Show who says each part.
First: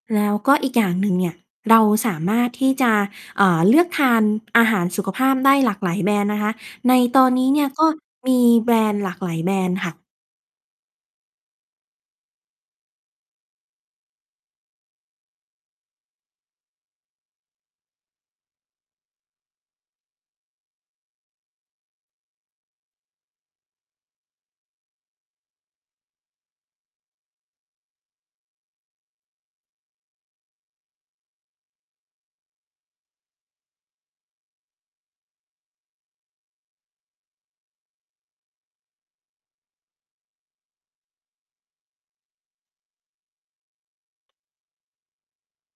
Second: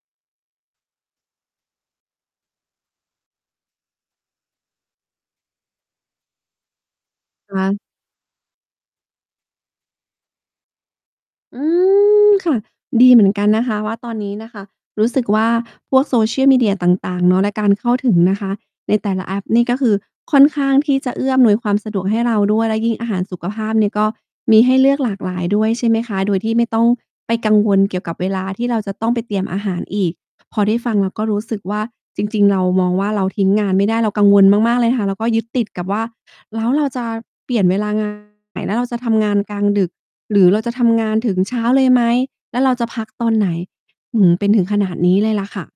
Speaker 1: แล้วก็อีกอย่างหนึ่งเนี่ย เราสามารถที่จะ อ่า เลือกทานอาหารสุขภาพได้หลากหลายแบรนด์นะคะ ในตอนนี้
Speaker 2: ค
Speaker 1: เนี่ย
Speaker 2: ะ?
Speaker 1: ก็มีแบรนด์หลากหลายแบรนด์ค่ะ
Speaker 2: อืม ค่ะ ดีเหมือนกันนะคะว่า ตอนนี้น่ะค่ะรู้สึกว่า พวก social media ต่าง ๆ เนาะในการเข้าถึงนะคะ ในแต่ละแอป นี่ก็คือค่อนข้างที่จะเอื้ออำนวยความสะดวกให้เราด้วย และยิ่งอาหารสุขภาพเนี่ยก็มีให้เลือกหลากหลายด้วย ใช่ไหมคะ โดยที่ไม่ต้องไปกังวลเกี่ยวกับเวลาที่เราจะต้องไปเตรียมอาหารอีก พอได้ฟังเราก็รู้สึกว่า จริง ๆ เรามองว่า เราทิ้งงานไม่ได้ เรากังวลมาก ๆ เลยค่ะ แล้วก็ยึดติดกับว่า "แล้วเราจะเปลี่ยนเวลา งาน แล้วเราจะทำงานกลางดึก หรือเราจะทำงานถึงเช้าเลยไหม? แล้วเราจะพักตอนไหน?" หือ เป็นถึงขนาดนี้เลยล่ะค่ะ